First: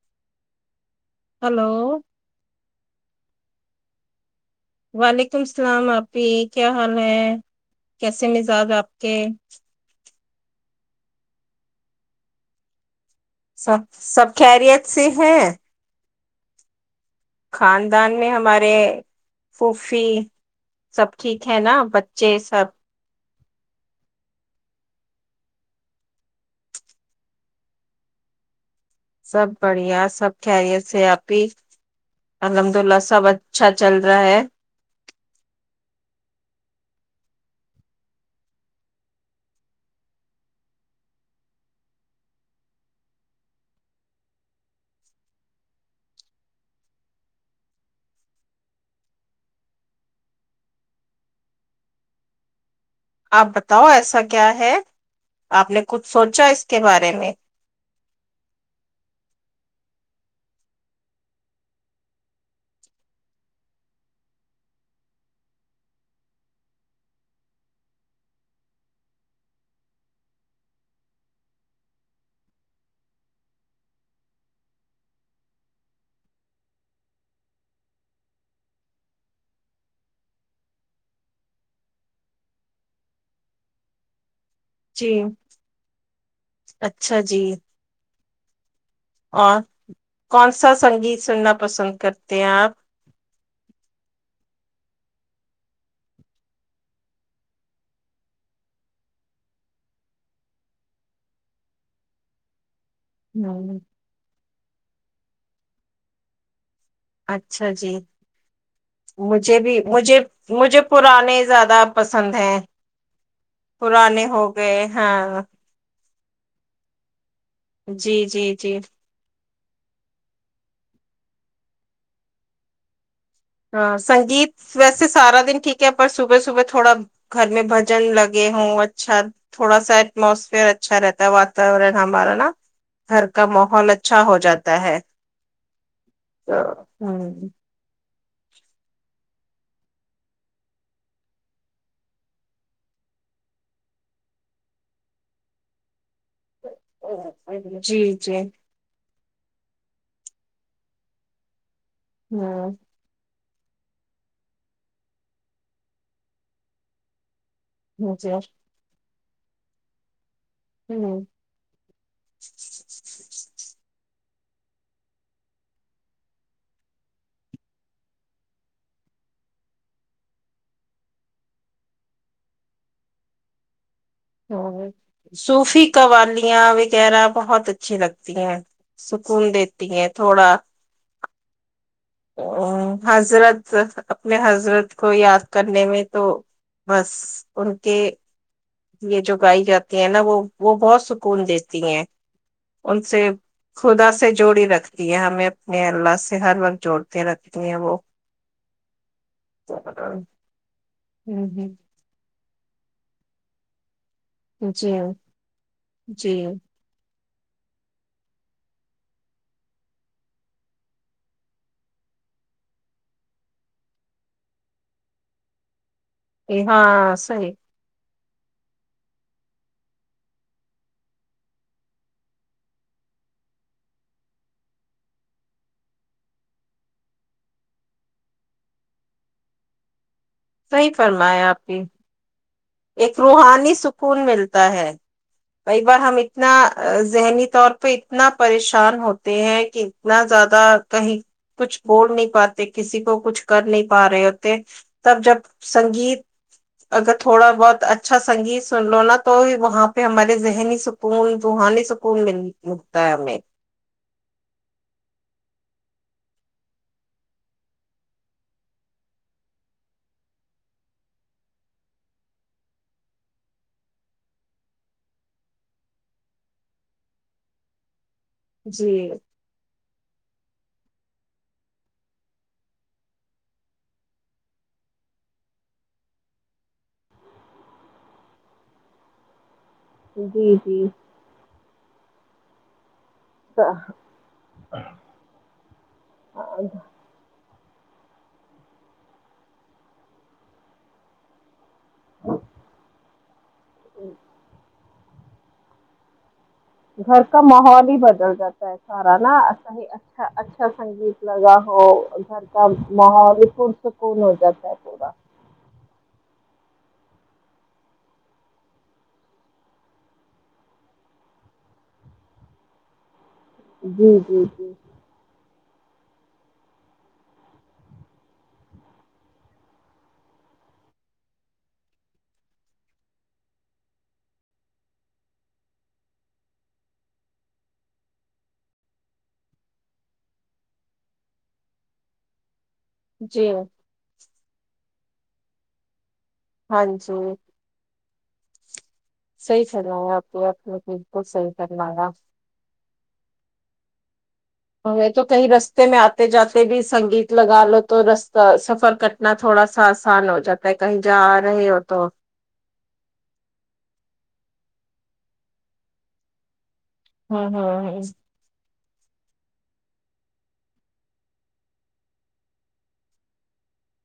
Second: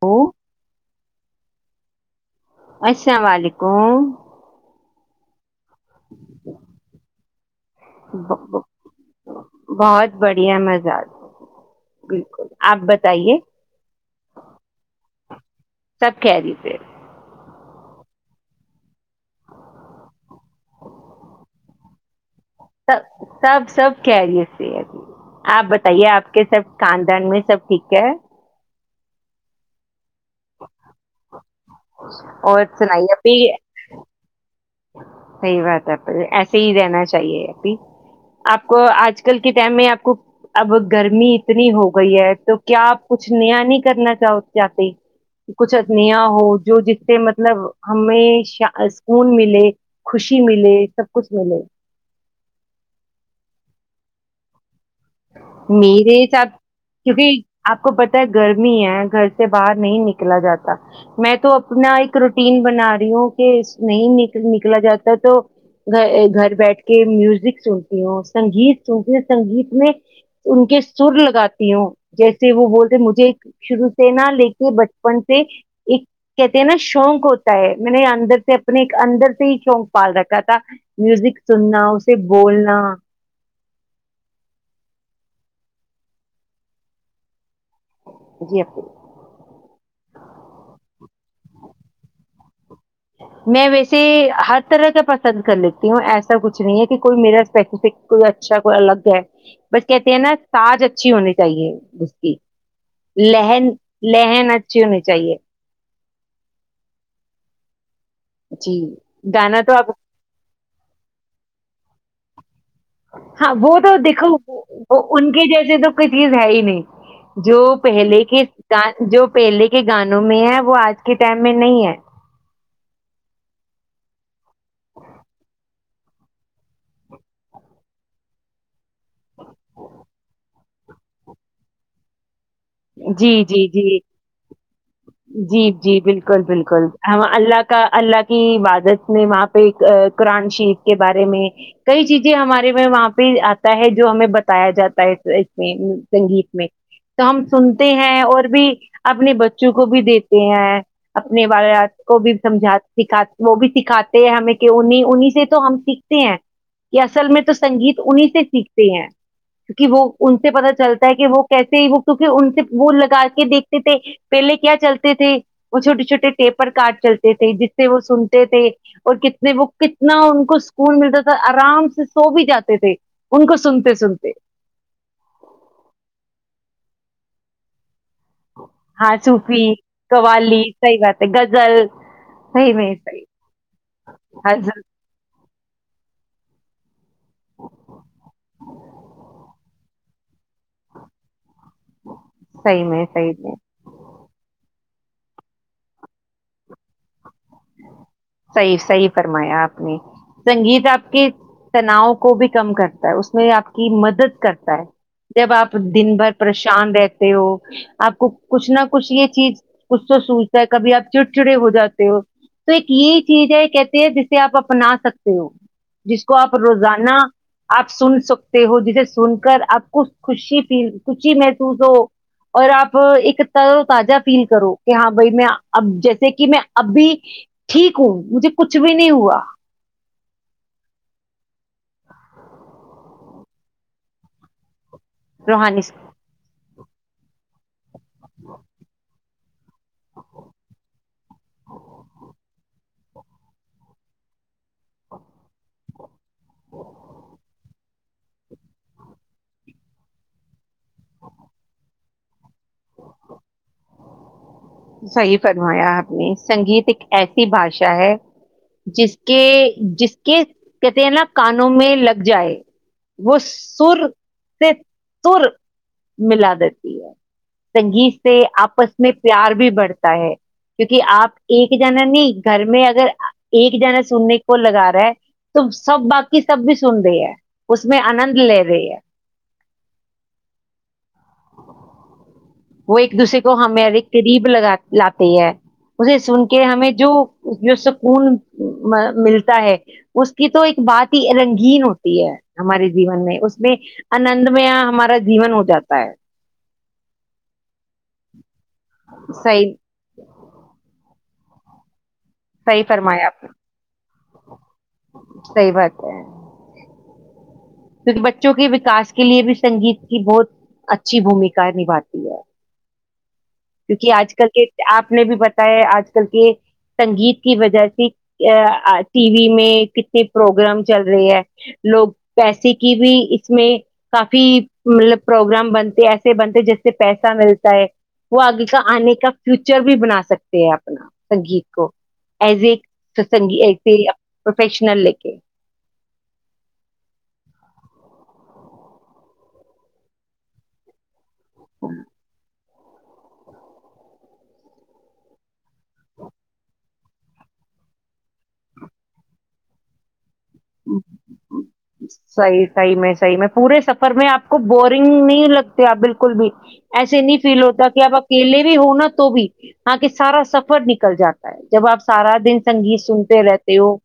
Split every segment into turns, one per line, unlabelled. Hello
hello
السلام علیکم
وعلیکم اللام عپی کیا حال ہے کیسے
ب- ب-
مزاج آپ کے
بہت بڑھیا مزا بالکل آپ بت
سب سب خیریت سے ہیں
سب خیر سے ہیں
خاندان میں ہمارے پھوفی سب ٹھیک ہے نا جی سب
سب سب خہرت سے آپ بتائیے آپ کے سب کاندان میں سب ٹھیک ہے
سب بڑھیا سب خہریت ہے س آپ ہی
اور
الحمد للہ سب اچھا چل رہا ہے
صحی بات ہے ایسے ہی رہنا چاہیے ابھی آپ کو آج کل کے ٹائم میں آپ کو اب گرمی اتنی ہو گئی ہے تو کیا آپ کچھ نیا نہیں کرنا چاہتے کچھ نیا ہو جو جس سے مطلب ہمیں سکون مل ملے خوشی ملے سب کچھ ملے
آپ بتاؤ ایسا کیا ہے آپ نے کچھ
میرے
سوچا
حساب
اس کے بارے میں
کیونکہ آپ کو پتہ ہے گرمی ہے گھر سے باہر نہیں نکلا جاتا میں تو اپنا ایک روٹین بنا رہی ہوں کہ نہیں نکلا جاتا تو گھر بیٹھ کے میوزک سنتی ہوں سنگیت سنتی ہوں سنگیت میں ان کے سر لگاتی ہوں جیسے وہ بولتے مجھے شروع سے نا لے کے بچپن سے ایک کہتے ہیں نا شوق ہوتا ہے میں نے اندر سے اپنے اندر سے ہی شوق پال رکھا تھا میوزک سننا اسے بولنا
جی اچھا جی
جی آپ
اور کون سا سنگیت سننا پسند کرتے ہیں آپ
میں ویسے ہر طرح کا پسند کر لیتی ہوں ایسا کچھ نہیں ہے کہ کوئی میرا اسپیسیفک کوئی اچھا کوئی الگ ہے بس کہتے ہیں نا سج اچھی ہونی چاہیے اس کی
ہ
لہن لہن اچھی ہونی چاہیے
اچھا جی
جی
مجھے
گانا تو
بھی
آپ
مجھے مجھے پرانے زیادہ پسند ہیں
ہاں وہ تو
پرانے
دیکھو
ہو گئے
ان
ہاں
کے جیسے تو کوئی چیز ہے ہی نہیں جو پہلے
جی جی جی
کےان جو پہلے کے گانوں میں ہے وہ آج کے ٹائم میں نہیں ہے
ہاں سنگیت ویسے سارا دن ٹھیک ہے پر صبح صبح تھوڑا گھر میں بھجن لگے ہوں اچھا تھوڑا سا ایٹموسفیئر اچھا رہتا ہے واتاورن ہمارا نا گھر
جی
کا
جی
ماحول
جی
اچھا ہو جاتا ہے
جی جی بالکل
تو
بالکل ہم
ہوں
اللہ کا اللہ کا کی عبادت میں وہاں پہ قرآن شیف کے بارے میں کئی چیزیں ہمارے میں وہاں پہ آتا ہے جو ہمیں بتایا جاتا ہے اس میں سنگیت میں تو ہم سنتے
جی
ہیں
جی
اور بھی اپنے بچوں کو بھی دیتے ہیں اپنے وال کو بھی
ہوں
سمجا سکھات وہ بھی سکھاتے ہیں ہمیں کہ انہیں انہیں سے تو ہم سیکھتے ہیں کہ اصل میں تو سنگیت انہیں
جی
سے سیکھتے ہیں کیونکہ وہ ان سے پتتا چلتا ہے
ہوں
کہ وہ کیے ہی وہ ان سے بول لگا کے دیکھتے تھے پہلے کیا چلتے تھے وہ چھوٹے چھوٹے ٹیپر کارٹ چلتے تھے جس سے وہ سنتے تھے اور کتنے وہ کتنا ان کو سکون ملتا تھا آرام سے سو بھی جاتے تھے ان کو سنتے سنتے
سوفی قوالیا وغیرہ بہت اچھے لگتے تی ہیں
ہاں
سکون دیتی ہیں تھوڑا
گزل
ا حضرت اپنے
حضر
حضرت کو یاد کرنے میں تو بس ان کے یہ جو گائی جاتی ہیں نا وہ وہ بہت سکون دیتی ہیں
صحیح
ان
میں
سے
صحیح میں
خدا سے جوڑی رکھتی یہ ہمیں اپنے اللہ سے ہر وقت جوڑ
صحیح صحی فرمایا آپ نے سنگیت آپ کے تناؤ کو کم کرتا ہے اس میں آپ کی مدد کرتا ہے
جی
جب آپ دن بھر
جی
پریشان رہتے ہو آپ کو کچھ نہ کچھ یہ چیز کچھ تو سوچتا ہے کبھی آپ چڑ چڑے ہو جاتے ہو تو ایک یہ چیز ہے کہتے ہے جسے آپ اپنا سکتے ہو جس کو آپ
ہاں
روزانہ
صحیح
آپ سن سکو ہو جسے سن کر آپ کو خوشی فیل خوشی محسوس ہو اور آپ ایک تر و تازہ فیل کرو کہ ہاں بھائی میں اب جیسے کہ میں ابھی ٹھیک ہوں مجھے کچھ بھی نہیں ہوا
صحی فرمائیا آپ کی ایک روحانی سکون ملتا ہے ب
روحانی
بار ہم اتنا ذہنی طور پہ اتنا پریشان ہوتے ہیں کہ اتنا زیادہ کہیں کچھ بول نہیں پاتے کسی کو کچھ کر نہیں پا رہے تھ تب جب سنگیت اگت تھوڑا بہت اچھا سنگیت سن لو نا تو وہاں پہ ہمارے ذہنی سکون روحانی سکون مل مت میں [unintelligible]
صحیح فرمایا آپ نے سنگیت ایک ایسی بھاشا ہے جس کے جس کے کہتے ن کانوں میں لگ جائے وہ سر سے تر ملا دیتی ہے سنگیت سے آپس
جی
میں پیار تا ہے کیونکہ آپ ایک جنا نہیں گھر میں اگر ایک جنا سننے کو لگا رہا ہے تو سب باقی سب بھی سن رہے ہیں اس میں آنند لے رہے ہے
جی جی
وہ ایک دوسرے کو ہمیں قریب لگا لاتے ہے اسے سن کے ہمیں جو جو سکون ملتا ہے اس کی تو ایک بات ہی رنج گ ہوتی ہے ہمارے جیون میں اس میں آندمیا ہمارے جین ہو جاتا ہے
گھر کا ماحول ہی بدل جاتا ہے سارا ناا
صحیح
ہی اچھا اچھا سنگیت لگا ہو
صحیح
[unintelligible] کون ہو جات ہے پورا
صحی بات ہے جی [unintelligible] کیکہ بچوں کے وکاس کے لیے بھی سنگیت کی بہت اچھی بھومکا نبھاتی ہے
جی
کیونکہ آج
جی
کل کے
جی
آپ نے بھی بتا آج کل کے سنگیت کی وجہ سے ٹی وی میں کتنے پروگرام چل رہے ہے لوگ پیسے کی بھی اس میں کافی مطلب پروگرام بنتے ایسے بنتے جس سے پیسہ ملتا ہے وہ آگے کا آنے کا فیوچر بھی بنا سکتے ہیں اپنا سنگیت کو ایز اے [inaudible]
جی
پروفیشنل جٹھ [unintelligible]
ہاں جی [inaudible] صحیح فرمایا آپ نے بالکل صحیح فرمایا تو کئی رستے ستے میں آتے جاتے بھی سنگیت لگا لو تو رستہ سفر کٹنا تھوڑا سا آسان ہو جاتا ہے کہیں جا رہے ہو تو
صحیح صحیح میں صحیح میں پورے سفر میں آپ کو بورنگ نہیں لگتے آپ بالکل بھی ایسے نہیں
ہاں
فیل ہوتا
ہاں
کہ آپ اکیلے ہونا تو بھی آکے سارا سفر نکل جاتا ہے جب آپ سارا دن سنگیت سنتے رہتے ہو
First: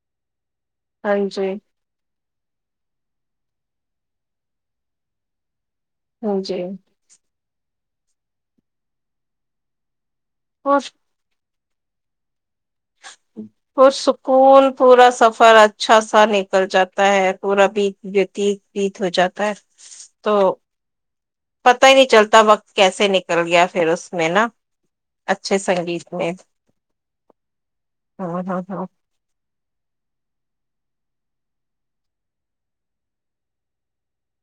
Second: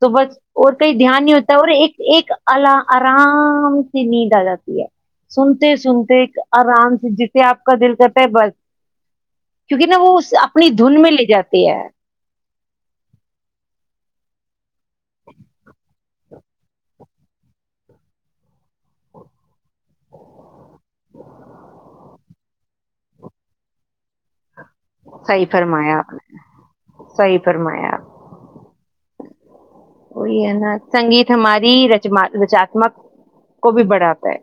تو بس اور کہیں
ہاں
دھیان نہیں
جی
ہوتا اور ایک ایک اعلی آرام کی نیند آ جاتی ہے سن سنتے سنتے ایک
ہاں جی
آرام سے جیسے آپ کا دل کرتا ہے بس کیونکہ نا وہ اپنی
اور
دھن میں لے جاتی تی ہے
پرسکون پورا سفر اچھا نکل جاتا ہے پورا بھیت وتیت بیت ہو جاتا ہے تو
ہ [unintelligible]
پتا ہی نہیں چلتا وقت کیسے نکل گیا پھر اس میں نا
صحیح
اچھے
فرمایا
سنگیت میں
صحیح فرمایا
ہاں ہاں ہاں
وہی ہے نا سنگیت ہماری ر رچامک کو بھی بڑھاتا ہے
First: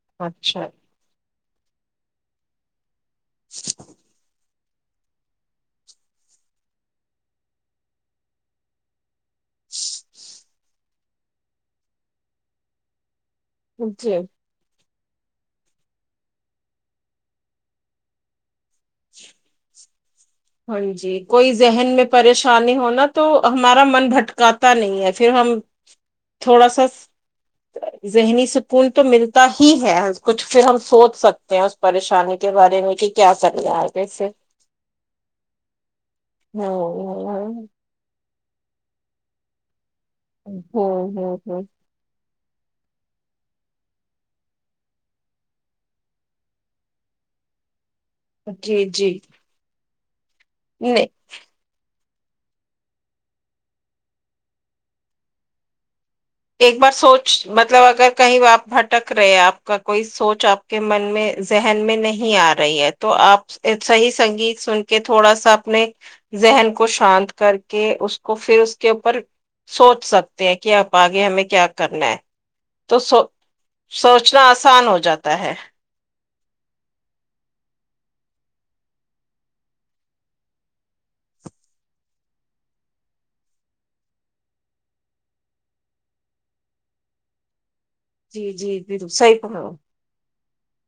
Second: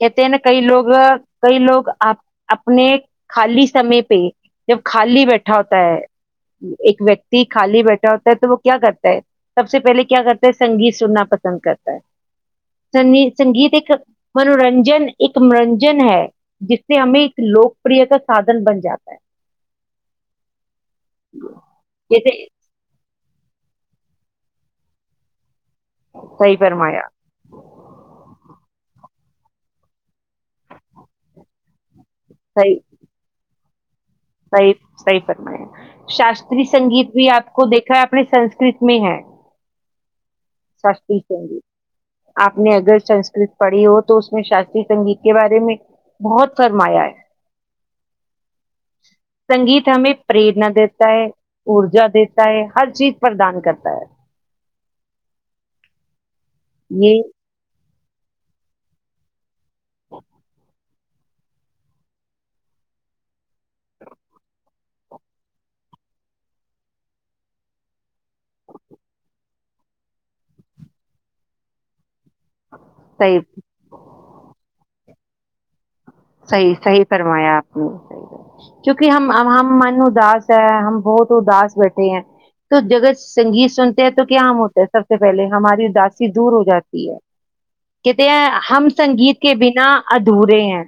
کہتے ہیں نا کئی
اچھا
لوگ کئی لوگ آپ اپنے خالی سمے پہ جب خالی بیٹھا ہوتا ہے ایک ویکتی خالی بیٹھا ہوتا ہے تو وہ کیا کرتا ہے سب سے پہلے کیا کرتا سنگیت سننا پسند کرتا ہے سنگیت سنگیت ایک
جی
منورنجن ایک منورنجن ہے جس سے ہمیں ایک لوکپریا کا سادھن بن جاتا ہے
ہاں جی کوئی ذہن میں
جیسے
پریشانی ہونا تو ہمارا من بھٹکاتا نہیں ہے پھر ہم
صحیح
تھوڑا سا
فرمایا
ذہنی سکون کوئی تو ملتا ہی ہے کچھ پھر ہم سوچ سکتے ہیں اس پریشانی نی کے
صحیح
بارے میں کہ کیا سک [inaudible]
صحیح صحیح فرمایا شاستری
ہاں
سنگیت
ہاں
بھی
ہاں
آپ کو دیکھا ہے آپ نے سنسکرت میں ہے
ہمم ہمم
شاستری
ہمم
سنگیت آپ نے اگر سنسکرت پڑھی ہو تو اس میں شاستری سنگیت کے بارے میں بہت فرمایا ہے
جی جی
سنگیت ہمیں پریرنا
نہیں
دیتا ہے ارجا دیتا ہے ہر چیز پردان کرتا ہے
ایک بار
یہ
سوچ مطلب اگر کہیں آپ بھٹک رہے آپ کا کوئی سوچ آپ کے من میں ذہن میں نہیں آ رہی ہے تو آپ صحیح سنگیت سن کے تھوڑا سا اپنے ذہن کو شانت کر کے اس کو پھر اس کے اوپر سوچ سکتے ہیں کہ آپ آگے ہمیں کیا کرنا ہے تو سو
صحیح
سوچنا آسان ہو جاتا تا ہے
صحیح صحیح فرمایا آپ نے کیونکہ ہم ہم من اداس ہے ہم بہت اداس بیٹھے ہیں تو جگہ سنگیت سنتے ہیں تو کیا ہم ہوتے ہیں سب سے پہلے ہماری اداسی دور ہو جاتی ہے کہتے ہیں
جی جی
ہم
بالکل صحیح
سنگیت کے
کہا۔
بنا ادورے ہیں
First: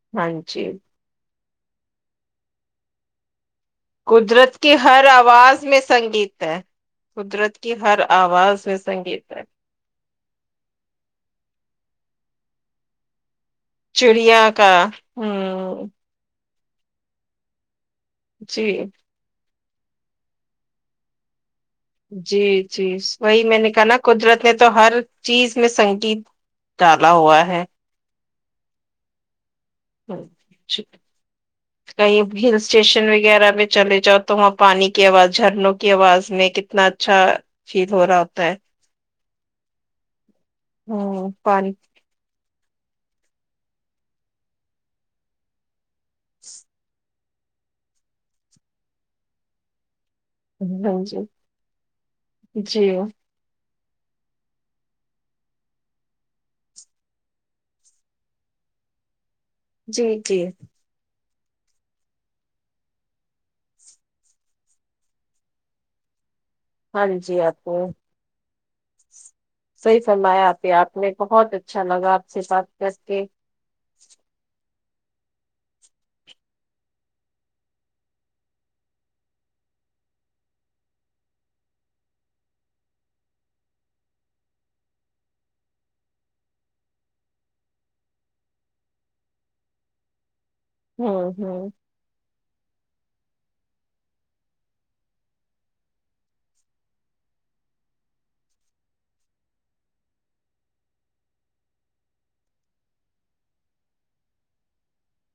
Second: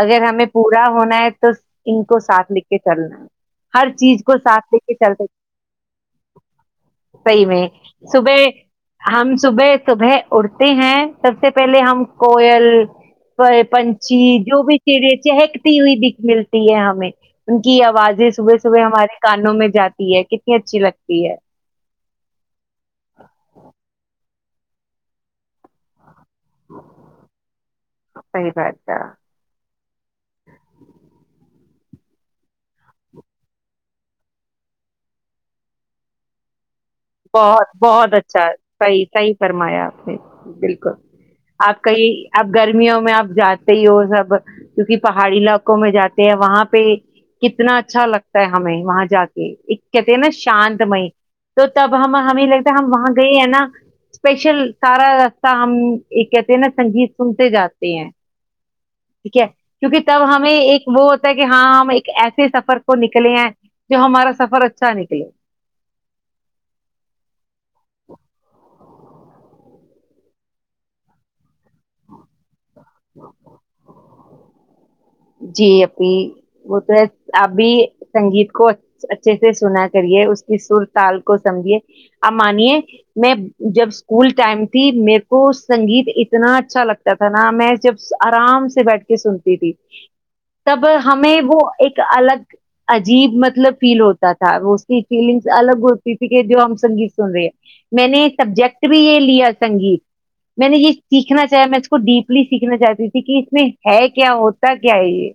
اگر
ہاں
ہمیں
جی
پورا ہونا ہے تو تو ان کو ساتھ لے کے چلنا ہے ہر چیز کو
قدرت
ساتھ
کی
لے کے
ہر
چلتے ہیں۔
آواز میں سنگیت ہے
صحیح
قدرت
میں
کی ہر
صبح
آواز میں سنگیت ہے
اڑتے ہیں سب سے پہلے ہم کوئل پنچھی
چڑیا
جو
کا
بھی چڑی چہکتی
ہوں
ہوئی دکھ مل تی ہے ہمیں ان کی ا اوازیں صبح
جی
صبح ہمارے کانوں میں جاتی ہے کتنی اچھی لگتی ہے
جی جی وہی میں نے کہا نا قدرت نے تو ہر چیز میں سنگیت ڈالا ہوا ہے
صحیح بات ہے
کہیں ہل اسٹیشن وغیرہ پے چلے جاؤ تو وہاں پانی کی آواز جھرنوں کی آواز میں کتنا اچھا
بہت
فیل ہو
بہت
رہا ہوتا
اچھا
ہے
صحیح صحیح فرمایا آپ نے بالکل
ہ پانی
آپ کا یہ اب گرمیوں میں آپ جاتے ہی ہو سب کیونکہ پہاڑی علاقوں میں جاتے وہاں پہ کتنا اچھا لگتا ہے ہمیں وہاں جا کے ایک کہتے ہیں نا شانت
ہاں
مئی
جی
تو ہم ہمیں لگتا ہے
جی
ہم وہاں گئے اسپیشل سارا راستہ ہم کہتے ہیں نا سنگیت سنتے جاتے ہیں ٹھیک ہے کیونکہ
جی
تب
جی
ہمیں ایک وہ کہ ہاں ہم ایک ایسے سفر کو نکلے ہیں جو ہمارا سفر اچھا نکلے
ہاں جی آپ کو صحیح فرمایا آ پ آپ نے بہت اچھا لگا آپ سے ساتھ جس کے
جی اھی وہ تو ہے ابھی سنگیت کو اچھے سے سنا کریے اس کی سر تال کو سمجھیے آپ مانیے میں جب اسکول ٹائم تھی میرے کو سنگیت اتنا اچھا لگتا تھا نا میں جب آرام سے بیٹھ کے سنتی تھی تب
ہوں
ہمیں وہ
ہوں
ایک الگ عجیب مطلب فیل ہوتا تھا وہ اس کی فیلنگس الگ ہوتی تھی کہ جو ہم سنگیت سن رہے ہیں میں نے سبجیکٹ بھی یہ لیا سنگیت میں نے یہ سیکھنا چاہ میں اس کو ڈیپلی سیکھنا چاہتی تھی کہ اس میں ہے کیا ہوتا کیائیے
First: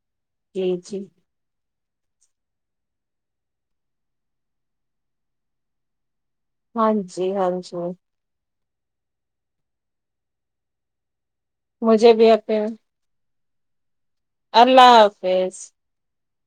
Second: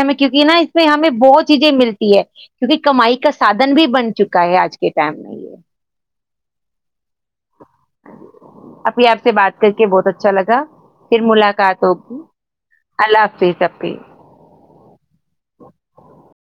ہمیں کیونکہ ہے نا اس
جی
میں
جی
ہمیں بہت چیزیں ملتی ہے کیونکہ کمائی کا سادھن بھی بن چکا ہے آج کے ٹائم میں یہ
ہاں جی جی ہاں جی
اپنی آپ سے بات کر کے بہت اچھا لگا پھر ملاقات
مجھے
ہوگی
بھی اپنے
اللہ حافظ چی چپی
کرر لاک فیس